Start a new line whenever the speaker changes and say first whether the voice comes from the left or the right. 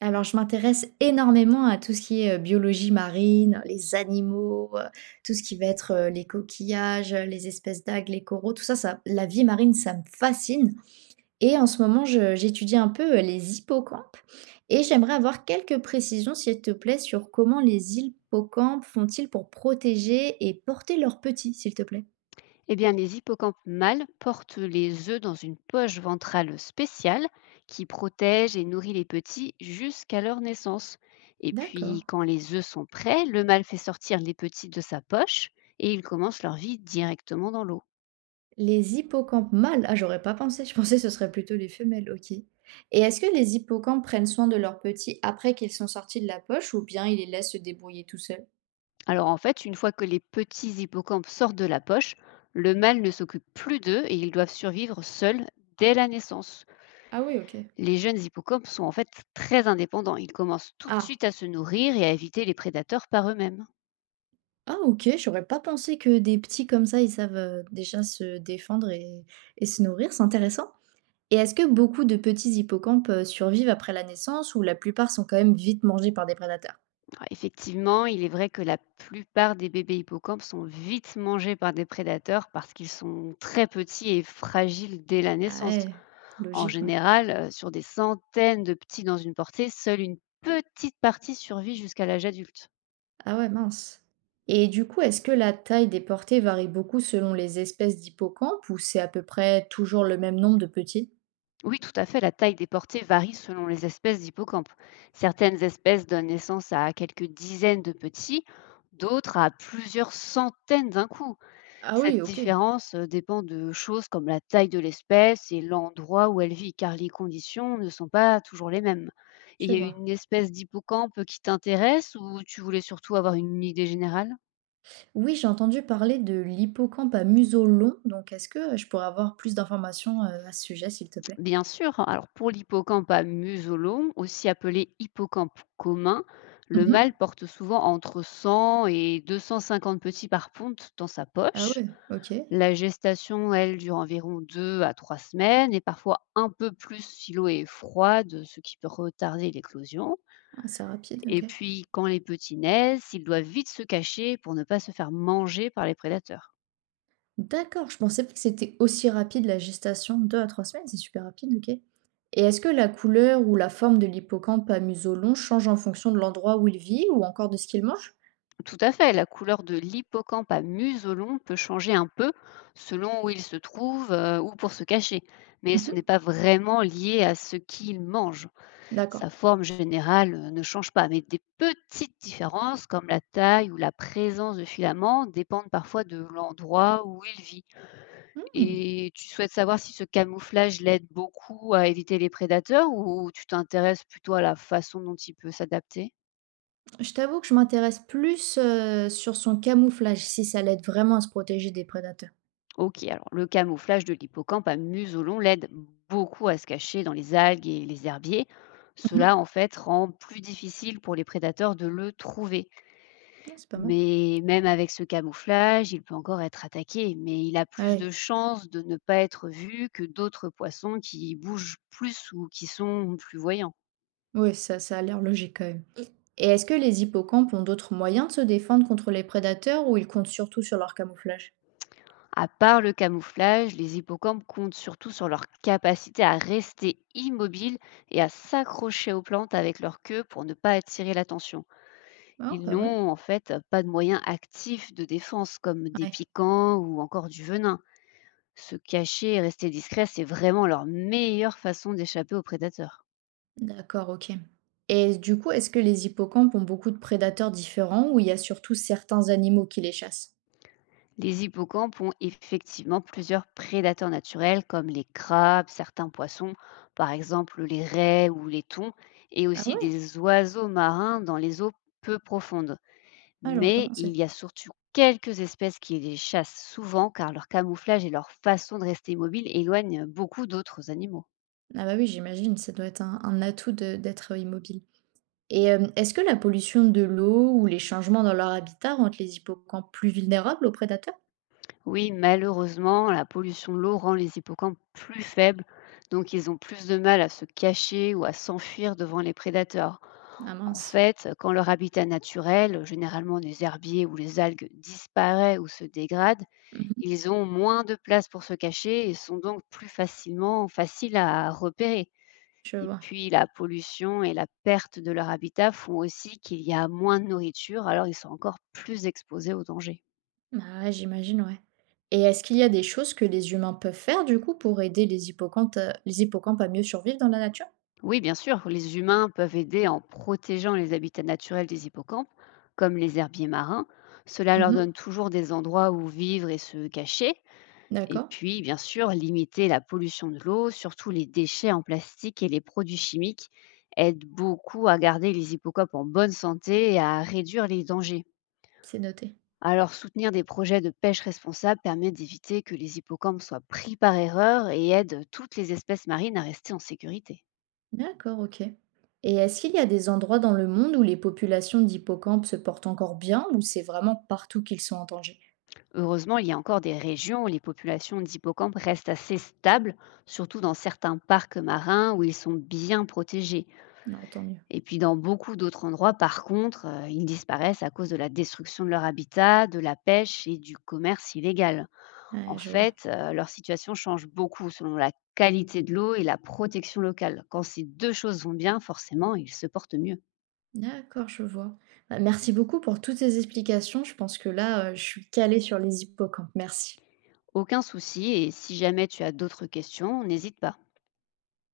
right: Alors, je m'intéresse énormément à tout ce qui est, biologie marine, les animaux, tout ce qui va être, les coquillages, les espèces d'algues, les coraux, tout ça, ça la vie marine, ça me fascine. Et en ce moment, je j'étudie un peu, les hippocampes, et j'aimerais avoir quelques précisions, s'il te plaît, sur comment les hippocampes font-ils pour protéger et porter leurs petits, s'il te plaît?
left: Eh bien, les hippocampes mâles portent les œufs dans une poche ventrale spéciale qui protège et nourrit les petits jusqu'à leur naissance. Et puis,
right: D'accord.
left: quand les œufs sont prêts, le mâle fait sortir les petits de sa poche et ils commencent leur vie directement dans l'eau.
right: Les hippocampes mâles? Ah, j'aurais pas pensé, je pensais que ce serait plutôt les femelles, OK. Et est-ce que les hippocampes prennent soin de leurs petits après qu'ils sont sortis de la poche ou bien ils les laissent se débrouiller tout seuls?
left: Alors en fait, une fois que les petits hippocampes sortent de la poche, le mâle ne s'occupe plus d'eux et ils doivent survivre seuls dès la naissance.
right: Ah oui, ok.
left: Les jeunes hippocampes sont en fait très indépendants. Ils commencent tout de
right: Ah,
left: suite à se nourrir et à éviter les prédateurs par eux-mêmes.
right: ah OK, j'aurais pas pensé que des petits comme ça, ils savent déjà se défendre et se nourrir, c'est intéressant. Et est-ce que beaucoup de petits hippocampes survivent après la naissance ou la plupart sont quand même vite mangés par des prédateurs?
left: Ah, effectivement, il est vrai que la plupart des bébés hippocampes sont vite mangés par des prédateurs parce qu'ils sont très petits et fragiles dès la
right: Ah
left: naissance.
right: ouais,
left: En
right: logique, ouais.
left: général, sur des centaines de petits dans une portée, seule une petite partie survit jusqu'à l'âge adulte.
right: Ah ouais, mince. Et du coup, est-ce que la taille des portées varie beaucoup selon les espèces d'hippocampes ou c'est à peu près toujours le même nombre de petits?
left: Oui, tout à fait, la taille des portées varie selon les espèces d'hippocampes. Certaines espèces donnent naissance à quelques dizaines de petits, d'autres à plusieurs centaines d'un coup.
right: Ah oui,
left: Cette
right: ok,
left: différence, dépend de choses comme la taille de l'espèce et l'endroit où elle vit, car les conditions ne sont pas toujours les mêmes. Et il
right: je
left: y a
right: vois.
left: une espèce d'hippocampe qui t'intéresse ou tu voulais surtout avoir une idée générale?
right: Oui, j'ai entendu parler de l'hippocampe à museau long, donc est-ce que je pourrais avoir plus d'informations à ce sujet, s'il te plaît?
left: Bien sûr, alors pour l'hippocampe à museau aussi appelé hippocampe commun, le mâle
right: Mhm.
left: porte souvent entre 100 et 250 petits par ponte dans sa
right: Ah
left: poche.
right: ouais, ok.
left: La gestation, elle, dure environ 2 à 3 semaines et parfois un peu plus si l'eau est froide, ce qui peut retarder l'éclosion.
right: Ah, c'est rapide,
left: Et
right: ok.
left: puis, quand les petits naissent, ils doivent vite se cacher pour ne pas se faire manger par les prédateurs.
right: D'accord, je pensais pas que c'était aussi rapide la gestation, 2 à 3 semaines, c'est super rapide, OK. Et est-ce que la couleur ou la forme de l'hippocampe à museau long change en fonction de l'endroit où il vit ou encore de ce qu'il mange?
left: Tout à fait, la couleur de l'hippocampe à muselon peut changer un peu selon où il se trouve ou pour se cacher, mais ce
right: Mmh.
left: n'est pas vraiment lié à ce qu'il mange.
right: D'accord.
left: Sa forme générale, ne change pas, mais des petites différences comme la taille ou la présence de filaments dépendent parfois de l'endroit où il vit.
right: Mmh.
left: Et tu souhaites savoir si ce camouflage l'aide beaucoup à éviter les prédateurs ou tu t'intéresses plutôt à la façon dont il peut s'adapter?
right: Je t'avoue que je m'intéresse plus, sur son camouflage, si ça l'aide vraiment à se protéger des prédateurs.
left: OK, alors le camouflage de l'hippocampe à muselon l'aide beaucoup à se cacher dans les algues et les herbiers. Cela, en
right: Mmh.
left: fait, rend plus difficile pour les prédateurs de le trouver.
right: Ouais, c'est pas mal.
left: Mais même avec ce camouflage, il peut encore être attaqué, mais il a
right: Ah
left: plus de
right: ouais,
left: chances de ne pas être vu que d'autres poissons qui bougent plus ou qui sont plus voyants.
right: ouais, ça a l'air logique quand même. Et est-ce que les hippocampes ont d'autres moyens de se défendre contre les prédateurs ou ils comptent surtout sur leur camouflage?
left: À part le camouflage, les hippocampes comptent surtout sur leur capacité à rester immobiles et à s'accrocher aux plantes avec leur queue pour ne pas attirer l'attention.
right: Ah,
left: Ils
right: pas mal.
left: n'ont en fait pas de moyens actifs de défense comme des
right: Ouais.
left: piquants ou encore du venin. Se cacher et rester discret, c'est vraiment leur meilleure façon d'échapper aux prédateurs.
right: D'accord, OK. Et du coup, est-ce que les hippocampes ont beaucoup de prédateurs différents ou il y a surtout certains animaux qui les chassent?
left: Les hippocampes ont effectivement plusieurs prédateurs naturels comme les crabes, certains poissons, par exemple les raies ou les thons, et
right: Ah
left: aussi
right: ouais?
left: des oiseaux marins dans les eaux peu profondes.
right: Ah, j'aurais pas
left: Mais il
right: pensé.
left: y a surtout quelques espèces qui les chassent souvent car leur camouflage et leur façon de rester mobile éloignent beaucoup d'autres animaux.
right: Ah bah oui, j'imagine, ça doit être un atout d'être immobile. Et est-ce que la pollution de l'eau ou les changements dans leur habitat rendent les hippocampes plus vulnérables aux prédateurs?
left: Oui, malheureusement, la pollution de l'eau rend les hippocampes plus faibles, donc ils ont plus de mal à se cacher ou à s'enfuir devant les prédateurs.
right: Ah
left: En
right: mince.
left: fait, quand leur habitat naturel, généralement des herbiers où les algues, disparaissent ou se dégradent,
right: Mhm,
left: ils ont moins de place pour se cacher et sont donc plus facilement faciles à repérer.
right: je
left: Et
right: vois.
left: puis la pollution et la perte de leur habitat font aussi qu'il y a moins de nourriture, alors ils sont encore plus exposés aux dangers.
right: Ah ouais, j'imagine, ouais. Et est-ce qu'il y a des choses que les humains peuvent faire du coup pour aider les hippocampes, les hippocampes à mieux survivre dans la nature?
left: Oui, bien sûr, les humains peuvent aider en protégeant les habitats naturels des hippocampes, comme les herbiers marins. Cela leur
right: Mhm,
left: donne toujours des endroits où vivre et se cacher. Et
right: d'accord,
left: puis, bien sûr, limiter la pollution de l'eau, surtout les déchets en plastique et les produits chimiques, aide beaucoup à garder les hippocampes en bonne santé et à réduire les dangers.
right: c'est noté.
left: Alors, soutenir des projets de pêche responsable permet d'éviter que les hippocampes soient pris par erreur et aide toutes les espèces marines à rester en sécurité.
right: D'accord, ok. Et est-ce qu'il y a des endroits dans le monde où les populations d'hippocampes se portent encore bien ou c'est vraiment partout qu'ils sont en danger?
left: Heureusement, il y a encore des régions où les populations d'hippocampes restent assez stables, surtout dans certains parcs marins où ils sont bien protégés.
right: Non, tant mieux.
left: Et puis dans beaucoup d'autres endroits, par contre, ils disparaissent à cause de la destruction de leur habitat, de la pêche et du commerce illégal.
right: Ouais,
left: En
right: je vois.
left: fait, leur situation change beaucoup selon la qualité de l'eau et la protection locale. Quand ces 2 choses vont bien, forcément, ils se portent mieux.
right: D'accord, je vois. Bah, merci beaucoup pour toutes ces explications. Je pense que là, je suis calée sur les hippocampes. Merci.
left: Aucun souci, et si jamais tu as d'autres questions, n'hésite pas.